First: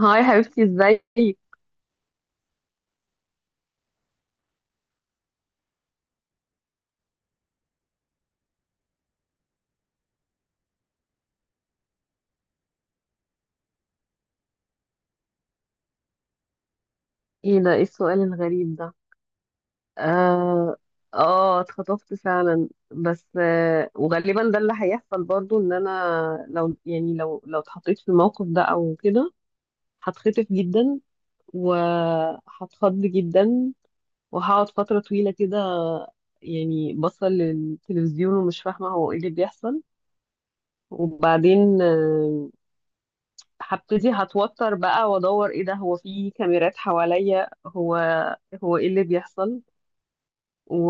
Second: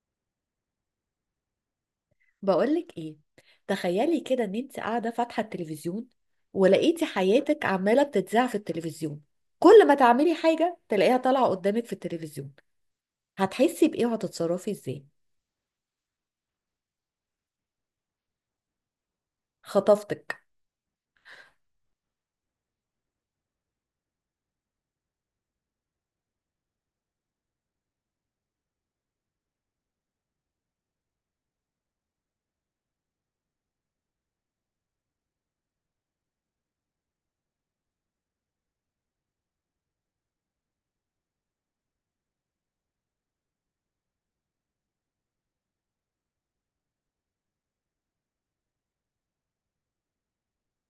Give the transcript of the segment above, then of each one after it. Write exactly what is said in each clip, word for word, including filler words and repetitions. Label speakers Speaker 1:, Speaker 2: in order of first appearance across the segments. Speaker 1: هاي حبيبتي، ازيك؟
Speaker 2: بقولك ايه، تخيلي كده ان انت قاعده فاتحه التلفزيون ولقيتي حياتك عماله بتتذاع في التلفزيون. كل ما تعملي حاجه تلاقيها طالعه قدامك في التلفزيون، هتحسي بايه وهتتصرفي ازاي؟
Speaker 1: ايه ده؟ ايه السؤال الغريب ده؟
Speaker 2: خطفتك.
Speaker 1: اه. اه اتخطفت فعلا بس آه وغالبا ده اللي هيحصل برضو ان انا. لو يعني لو لو اتحطيت في الموقف ده او كده هتخطف جدا، وهتخض جدا، وهقعد فترة طويلة كده. يعني بصل للتلفزيون ومش فاهمة هو ايه اللي بيحصل. وبعدين آه، هبتدي هتوتر بقى وادور، ايه ده؟ هو في كاميرات حواليا؟ هو هو ايه اللي بيحصل و...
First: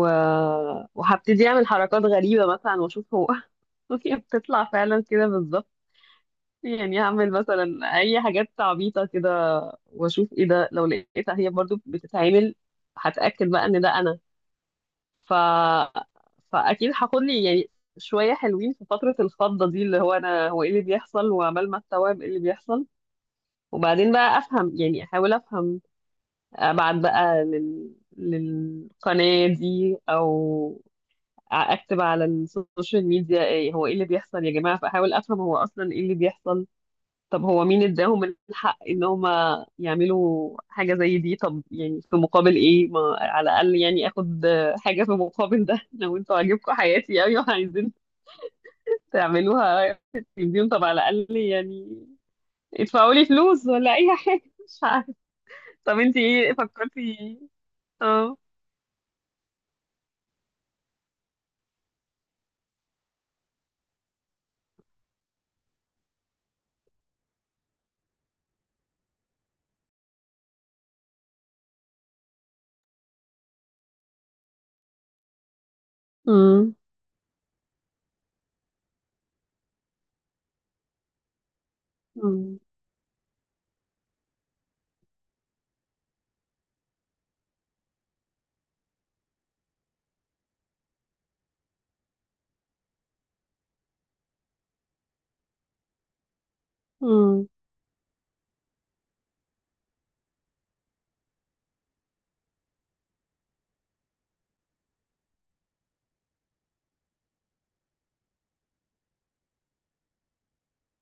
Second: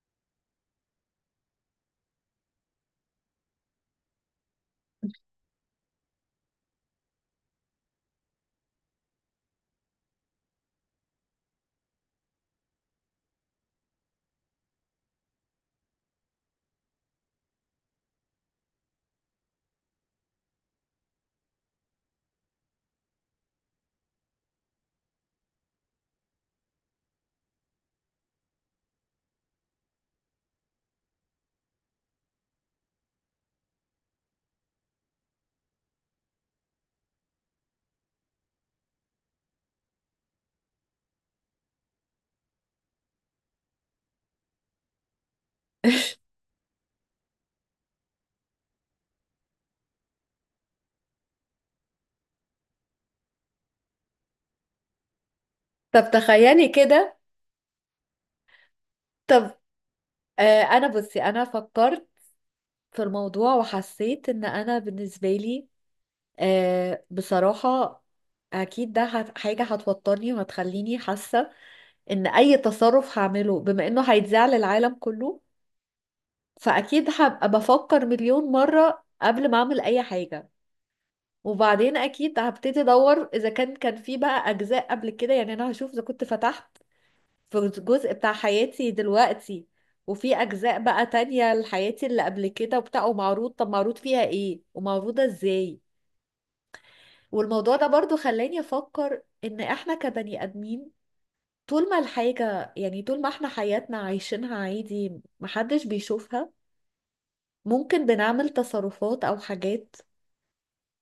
Speaker 1: وهبتدي اعمل حركات غريبة مثلا واشوف هو. هي بتطلع فعلا كده بالظبط. يعني هعمل مثلا اي حاجات عبيطة كده واشوف ايه ده، لو لقيتها هي برضو بتتعمل هتأكد بقى ان ده انا. ف... فاكيد هاخد لي يعني شوية حلوين في فترة الفضة دي، اللي هو انا هو ايه اللي بيحصل وعمال ما استوعب ايه اللي بيحصل. وبعدين بقى افهم، يعني احاول افهم، ابعت بقى لل... للقناة دي او اكتب على السوشيال ميديا ايه هو ايه اللي بيحصل يا جماعة، فاحاول افهم هو اصلا ايه اللي بيحصل. طب هو مين اداهم الحق ان هم يعملوا حاجة زي دي؟ طب يعني في مقابل ايه؟ ما على الاقل يعني اخد حاجة في مقابل ده. لو انتوا عاجبكم حياتي قوي وعايزين تعملوها في التلفزيون طب على الاقل يعني ادفعوا لي فلوس ولا اي حاجة. مش عارفة. طب
Speaker 2: طب
Speaker 1: انتي ايه
Speaker 2: تخيلي كده.
Speaker 1: فكرتي؟ اه.
Speaker 2: طب آه انا بصي انا فكرت في الموضوع وحسيت ان انا بالنسبه لي آه بصراحه اكيد ده هت- حاجه هتوترني وهتخليني حاسه ان اي تصرف هعمله بما انه هيتذاع للعالم كله.
Speaker 1: امم.
Speaker 2: فاكيد هبقى بفكر مليون مرة قبل ما اعمل اي حاجة. وبعدين اكيد
Speaker 1: امم.
Speaker 2: هبتدي ادور اذا كان كان في بقى اجزاء قبل كده، يعني انا هشوف اذا كنت فتحت في جزء بتاع حياتي دلوقتي وفي اجزاء بقى تانية لحياتي اللي قبل كده وبتاع، ومعروض طب معروض فيها ايه ومعروضة ازاي.
Speaker 1: امم.
Speaker 2: والموضوع ده برضو خلاني افكر ان احنا كبني ادمين، طول ما الحاجة يعني طول ما احنا حياتنا عايشينها عادي محدش بيشوفها ممكن بنعمل تصرفات او حاجات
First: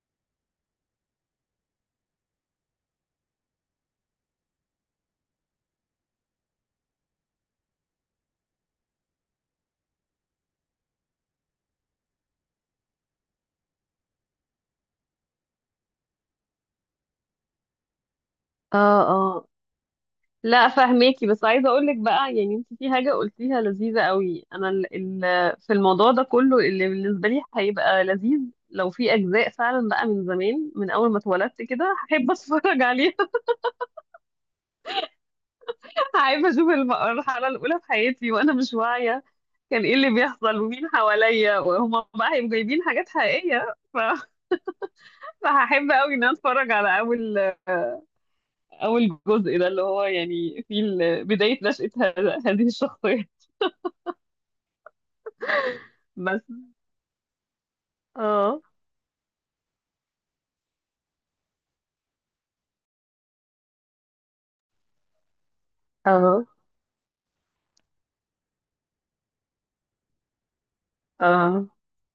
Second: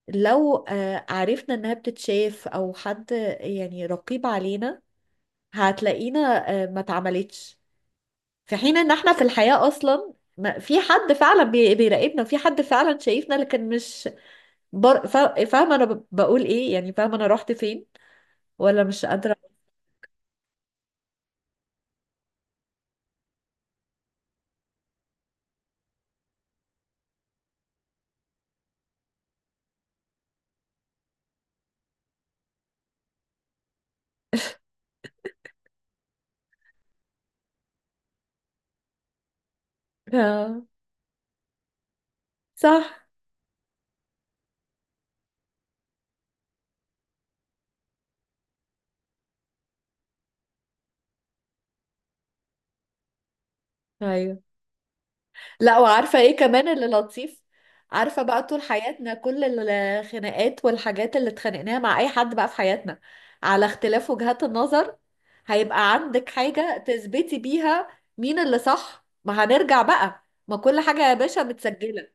Speaker 2: لو آه، عرفنا انها بتتشاف او حد يعني رقيب علينا هتلاقينا آه، ما اتعملتش. في حين ان احنا في الحياة اصلا ما في حد فعلا بي- بيراقبنا، في حد فعلا شايفنا لكن مش بر... فا- فاهمة انا ب- بقول ايه، يعني فاهمة انا رحت فين ولا
Speaker 1: اه،
Speaker 2: مش
Speaker 1: اه،
Speaker 2: قادرة؟
Speaker 1: لا فهميكي، بس عايزه اقول لك بقى يعني انت في حاجه قلتيها لذيذه قوي. انا ال ال في الموضوع ده كله اللي بالنسبه لي هيبقى لذيذ لو في اجزاء فعلا بقى من زمان، من اول ما اتولدت كده، هحب اتفرج عليها. هحب اشوف الم- المرحله الاولى في حياتي وانا مش واعيه، كان ايه اللي بيحصل
Speaker 2: آه،
Speaker 1: ومين حواليا، وهما بقى هيبقوا جايبين
Speaker 2: صح.
Speaker 1: حاجات حقيقيه ف- فهحب قوي ان انا اتفرج على اول اول جزء ده، اللي هو يعني في ال- بداية نشأة هذا- هذه الشخصية.
Speaker 2: ايوه، لا وعارفة ايه
Speaker 1: بس.
Speaker 2: كمان اللي لطيف؟ عارفة بقى طول
Speaker 1: اه،
Speaker 2: حياتنا كل الخناقات والحاجات اللي اتخانقناها مع اي حد بقى في حياتنا على اختلاف وجهات النظر، هيبقى عندك
Speaker 1: اه،
Speaker 2: حاجة تثبتي بيها مين اللي صح. ما هنرجع بقى، ما كل حاجة يا باشا
Speaker 1: اه.
Speaker 2: متسجلة،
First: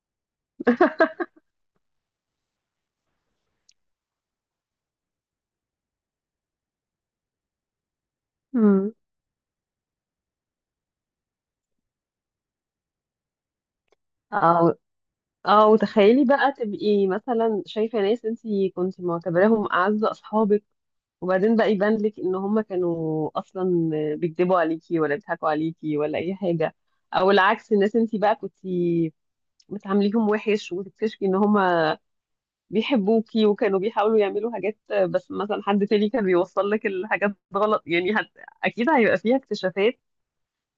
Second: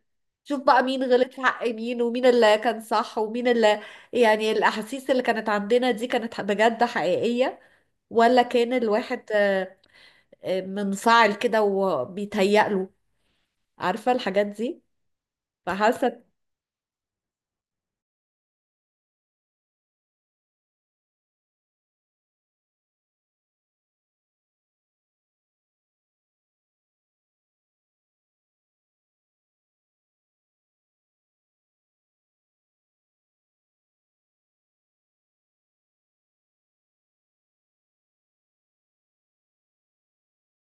Speaker 2: شوف بقى مين غلط في حق مين ومين اللي كان صح ومين اللي، يعني الأحاسيس اللي كانت عندنا دي كانت بجد حقيقية ولا كان
Speaker 1: امم.
Speaker 2: الواحد آه، آه، منفعل كده وبيتهيأ له، عارفة الحاجات
Speaker 1: اه،
Speaker 2: دي؟
Speaker 1: اه،
Speaker 2: فحاسه.
Speaker 1: وتخيلي بقى تبقي مثلا شايفة ناس انتي كنت معتبراهم أعز أصحابك، وبعدين بقى يبان لك ان هم كانوا اصلا بيكذبوا عليكي ولا بيضحكوا عليكي ولا اي حاجة. او العكس، الناس انتي بقى كنتي بتعامليهم وحش وتكتشفي ان هم بيحبوكي وكانوا بيحاولوا يعملوا حاجات، آه، بس مثلا حد تاني كان بيوصل لك الحاجات غلط يعني هت... اكيد هيبقى فيها اكتشافات،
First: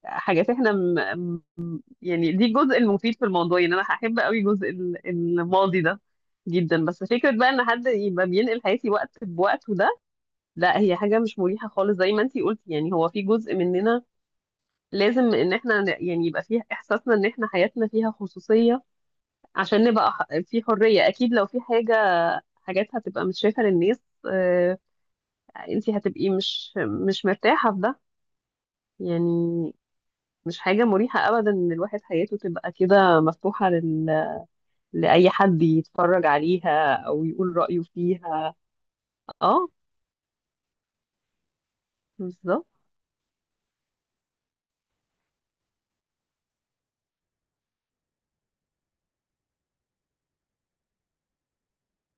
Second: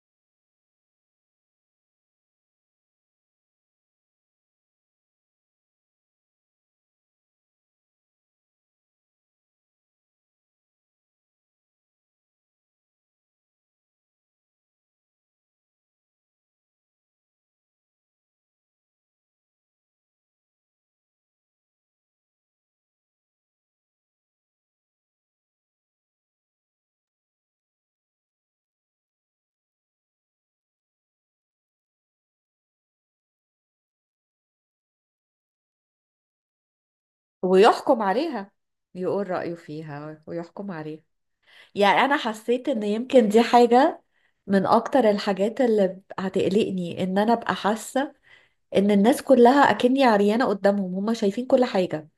Speaker 1: حاجات احنا م... م- يعني دي الجزء المفيد في الموضوع. يعني انا هحب قوي جزء ال- الماضي ده جدا. بس فكرة بقى ان حد يبقى بينقل حياتي وقت بوقته ده، لا، هي حاجة مش مريحة خالص. زي ما انتي قلتي، يعني هو في جزء مننا لازم ان احنا ن- يعني يبقى فيها احساسنا ان احنا حياتنا فيها خصوصية عشان نبقى ح- في حرية. اكيد لو في حاجة حاجات هتبقى مش شايفة للناس، آه، انت هتبقي مش مش مرتاحة في ده. يعني مش حاجة مريحة أبدا إن الواحد حياته تبقى كده مفتوحة لل... لأي حد يتفرج عليها أو يقول رأيه
Speaker 2: ويحكم عليها،
Speaker 1: فيها.
Speaker 2: يقول رأيه
Speaker 1: اه،
Speaker 2: فيها ويحكم عليها. يعني انا
Speaker 1: بالظبط.
Speaker 2: حسيت ان يمكن دي حاجة من اكتر الحاجات اللي هتقلقني، ان انا ابقى حاسة ان الناس كلها اكني عريانة قدامهم، هما شايفين كل حاجة،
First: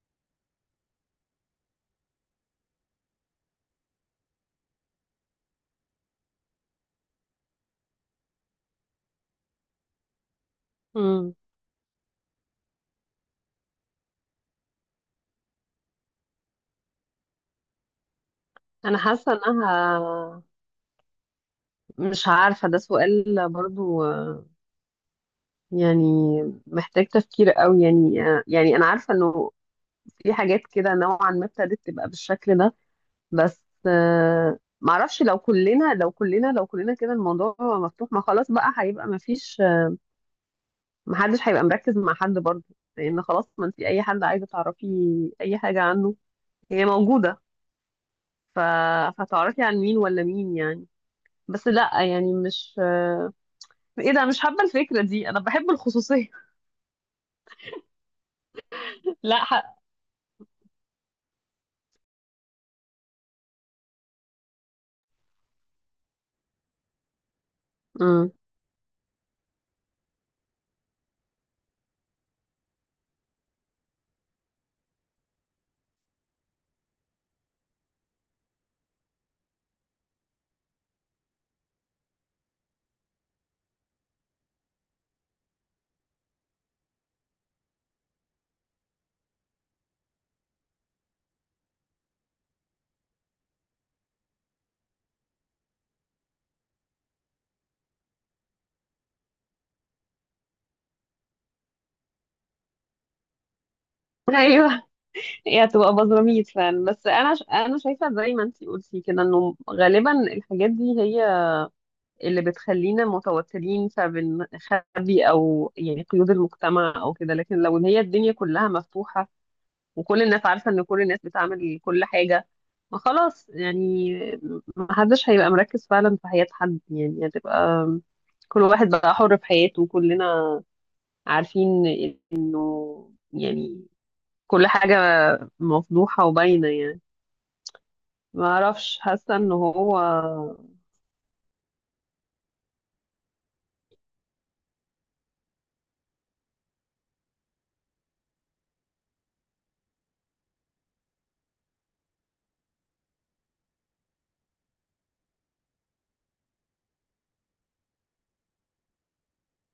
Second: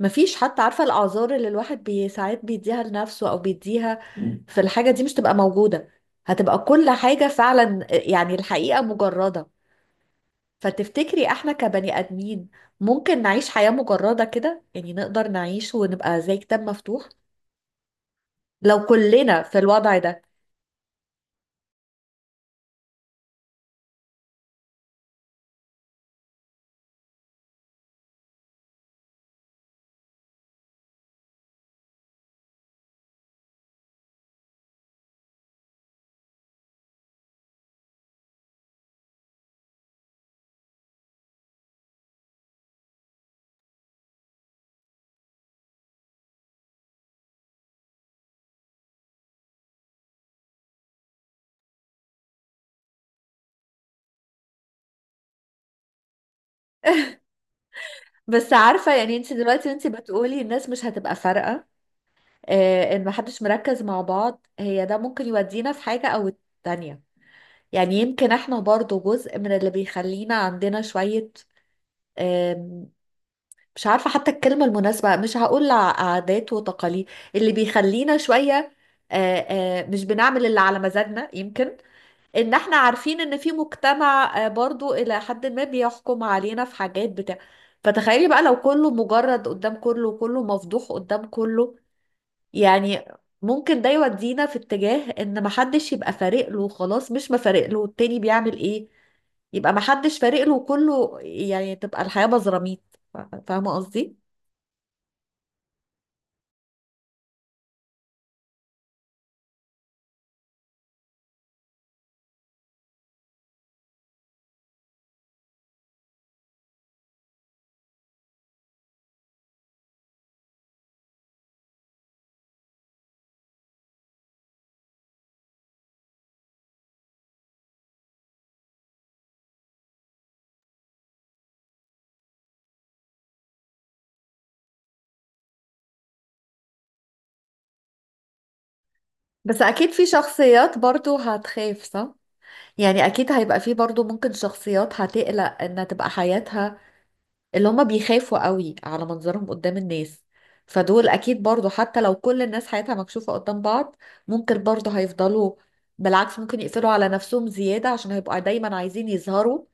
Speaker 2: مفيش حتى عارفة الاعذار اللي الواحد بي ساعات بيديها لنفسه او بيديها في الحاجة دي مش تبقى موجودة، هتبقى كل حاجة فعلا يعني الحقيقة مجردة. فتفتكري
Speaker 1: مم.
Speaker 2: احنا كبني ادمين ممكن نعيش حياة مجردة كده؟ يعني نقدر نعيش ونبقى زي كتاب مفتوح لو
Speaker 1: أنا حاسة
Speaker 2: كلنا في الوضع ده؟
Speaker 1: إنها، مش عارفة، ده سؤال برضو آه، يعني محتاج تفكير قوي. يعني آه، يعني أنا عارفة إنه في حاجات كده نوعا ما ابتدت تبقى بالشكل ده، بس آه، معرفش. لو كلنا، لو كلنا لو كلنا كده الموضوع مفتوح، ما خلاص بقى هيبقى ما فيش، ما حدش هيبقى مركز مع حد برضه. لان خلاص ما انت اي حد عايزه تعرفي اي حاجه عنه هي موجوده، ف... فتعرفي عن مين ولا مين يعني. بس لا يعني مش آه، ايه ده، مش حابه الفكره دي، انا بحب الخصوصيه.
Speaker 2: بس عارفة، يعني انت
Speaker 1: لا ح...
Speaker 2: دلوقتي انت بتقولي الناس مش هتبقى فارقة، اه ان محدش مركز مع بعض، هي ده ممكن يودينا في حاجة او التانية. يعني
Speaker 1: مم.
Speaker 2: يمكن احنا برضو جزء من اللي بيخلينا عندنا شوية، مش عارفة حتى الكلمة المناسبة، مش هقول ع- عادات وتقاليد اللي بيخلينا شوية آه، آه، مش بنعمل اللي على مزاجنا، يمكن ان احنا عارفين ان في مجتمع آه، برضو الى حد ما بيحكم علينا في حاجات بتاع فتخيلي بقى لو كله مجرد قدام كله وكله مفضوح قدام كله، يعني ممكن ده يودينا في اتجاه ان محدش يبقى فارق له، خلاص مش مفارق له التاني بيعمل ايه، يبقى محدش فارق له وكله، يعني تبقى الحياة بزراميط. فاهمة قصدي؟
Speaker 1: ايوه، هي هتبقى بزراميط فعلا. بس انا ش... انا شايفه زي ما انت قلتي كده انه غالبا الحاجات دي هي اللي بتخلينا متوترين فبن- خبي، او يعني قيود المجتمع او كده، لكن لو ان هي الدنيا كلها مفتوحة وكل الناس عارفة ان كل الناس بتعمل كل حاجة، ما خلاص يعني محدش هيبقى مركز فعلا في حياة حد. يعني هتبقى كل واحد بقى حر في حياته، وكلنا عارفين انه يعني كل حاجة مفضوحة وباينة يعني. ما اعرفش، حاسة ان
Speaker 2: بس اكيد
Speaker 1: هو،
Speaker 2: في شخصيات برضو هتخاف، صح؟ يعني اكيد هيبقى في برضو ممكن شخصيات هتقلق انها تبقى حياتها، اللي هما بيخافوا قوي على منظرهم قدام الناس، فدول اكيد برضو حتى لو كل الناس حياتها مكشوفة قدام بعض ممكن برضو هيفضلوا. بالعكس ممكن يقفلوا على نفسهم زيادة عشان هيبقوا دايما عايزين يظهروا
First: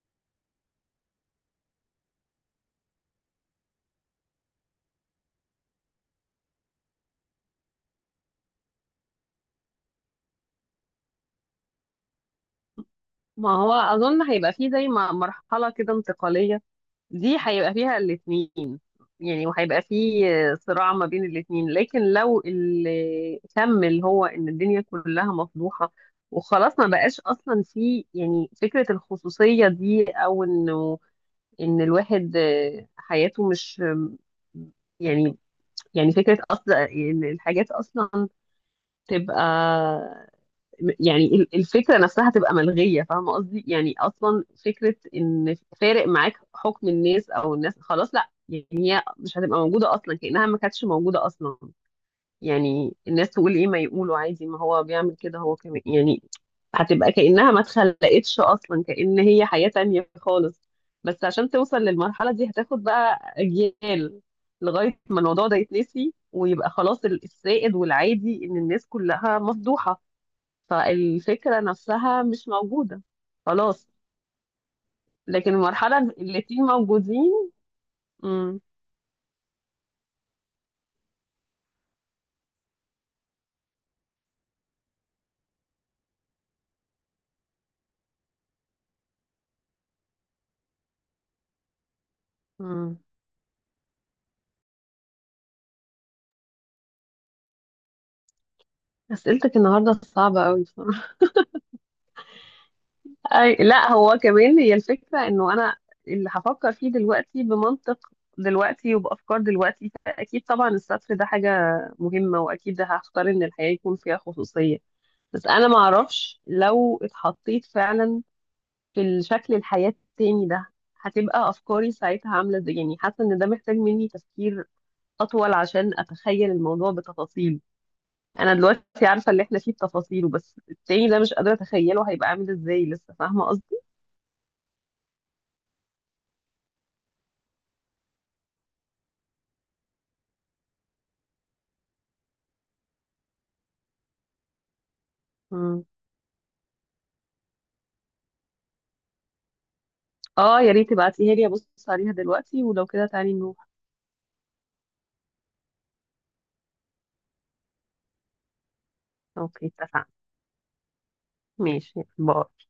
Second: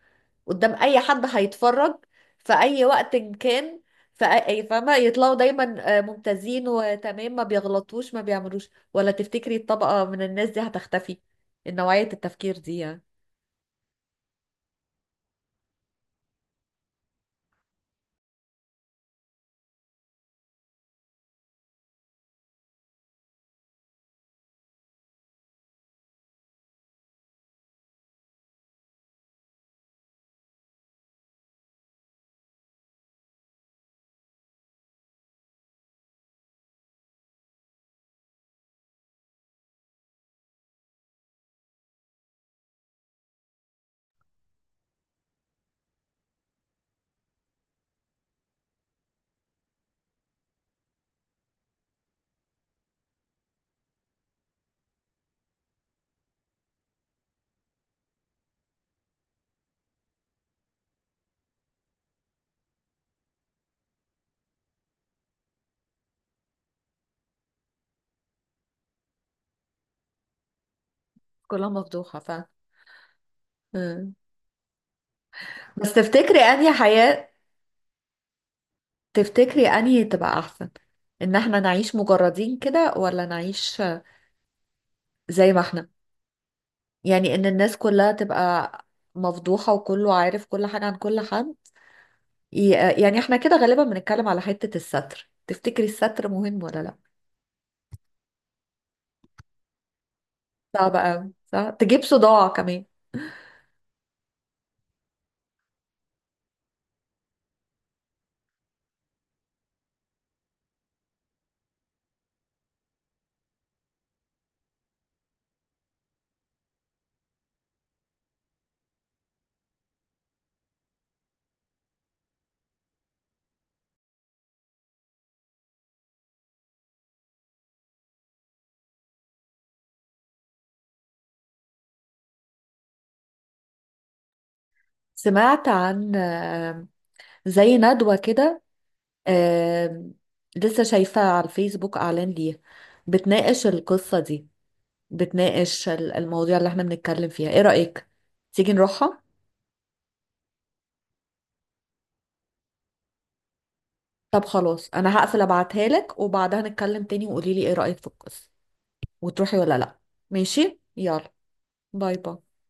Speaker 2: قدام اي حد هيتفرج في اي وقت إن كان في اي، فاهمه؟ يطلعوا دايما آه، ممتازين وتمام، ما بيغلطوش ما بيعملوش. ولا تفتكري الطبقه من الناس دي هتختفي، نوعيه التفكير دي يعني؟
Speaker 1: ما هو اظن هيبقى فيه زي ما مرحلة كده انتقالية، دي هيبقى فيها الاثنين، يعني وهيبقى فيه صراع ما بين الاثنين. لكن لو اللي كمل هو ان الدنيا كلها مفضوحة وخلاص، ما بقاش اصلا في يعني فكرة الخصوصية دي، او انه ان الواحد آه، حياته مش، يعني يعني فكرة اصلا الحاجات اصلا تبقى، يعني ال- الفكرة نفسها تبقى ملغية. فاهمة قصدي؟ يعني أصلا فكرة إن فارق معاك حكم الناس أو الناس، خلاص لا يعني هي مش هتبقى موجودة أصلا، كأنها ما كانتش موجودة أصلا. يعني الناس تقول إيه؟ ما يقولوا عادي، ما هو بيعمل كده هو كمان يعني. هتبقى كأنها ما اتخلقتش أصلا، كأن هي حياة تانية خالص. بس عشان توصل للمرحلة دي هتاخد بقى أجيال لغاية ما الموضوع ده يتنسي ويبقى خلاص ال- السائد والعادي إن الناس كلها مفضوحة، فالفكرة
Speaker 2: كلها مفضوحه
Speaker 1: نفسها
Speaker 2: فعلا.
Speaker 1: مش موجودة. خلاص.
Speaker 2: مم.
Speaker 1: لكن
Speaker 2: بس
Speaker 1: المرحلة
Speaker 2: تفتكري
Speaker 1: الاتنين
Speaker 2: انهي حياه،
Speaker 1: موجودين. مم.
Speaker 2: تفتكري انهي تبقى احسن، ان احنا نعيش مجردين كده ولا نعيش زي ما احنا؟ يعني ان الناس كلها تبقى مفضوحه وكله عارف كل حاجه عن كل حد، ي-
Speaker 1: مم.
Speaker 2: يعني احنا كده غالبا بنتكلم على حتة الستر، تفتكري الستر مهم ولا لا؟
Speaker 1: أسئلتك النهاردة صعبة أوي
Speaker 2: صعب
Speaker 1: بصراحة.
Speaker 2: قوي، صح، تجيب صداع كمان.
Speaker 1: أي لا، هو كمان هي الفكرة، إنه أنا اللي هفكر فيه دلوقتي بمنطق دلوقتي وبأفكار دلوقتي، فأكيد طبعا السطر ده حاجة مهمة، وأكيد ده هختار إن الحياة يكون فيها خصوصية. بس أنا معرفش لو اتحطيت فعلا في الشكل الحياة التاني ده هتبقى أفكاري ساعتها عاملة إزاي. يعني حاسة إن ده محتاج مني تفكير اطول عشان اتخيل الموضوع بتفاصيل. انا دلوقتي عارفه اللي احنا فيه بتفاصيله، بس التاني ده مش قادره اتخيله هيبقى عامل ازاي لسه، فاهمه قصدي؟
Speaker 2: سمعت عن آم، زي ندوة كده، آم، لسه شايفة على الفيسبوك اعلان ليها، بتناقش القصة دي،
Speaker 1: مم.
Speaker 2: بتناقش ال- المواضيع اللي احنا بنتكلم فيها، ايه رأيك تيجي نروحها؟
Speaker 1: اه يا ريت تبعتيها لي ابص عليها دلوقتي، ولو كده تعالي نروح.
Speaker 2: طب خلاص انا هقفل ابعتها لك وبعدها نتكلم تاني وقولي لي ايه رأيك في القصة، وتروحي
Speaker 1: اوكي،
Speaker 2: ولا لا.
Speaker 1: اتفقنا.
Speaker 2: ماشي، يلا.
Speaker 1: ماشي،
Speaker 2: باي
Speaker 1: باي.
Speaker 2: باي.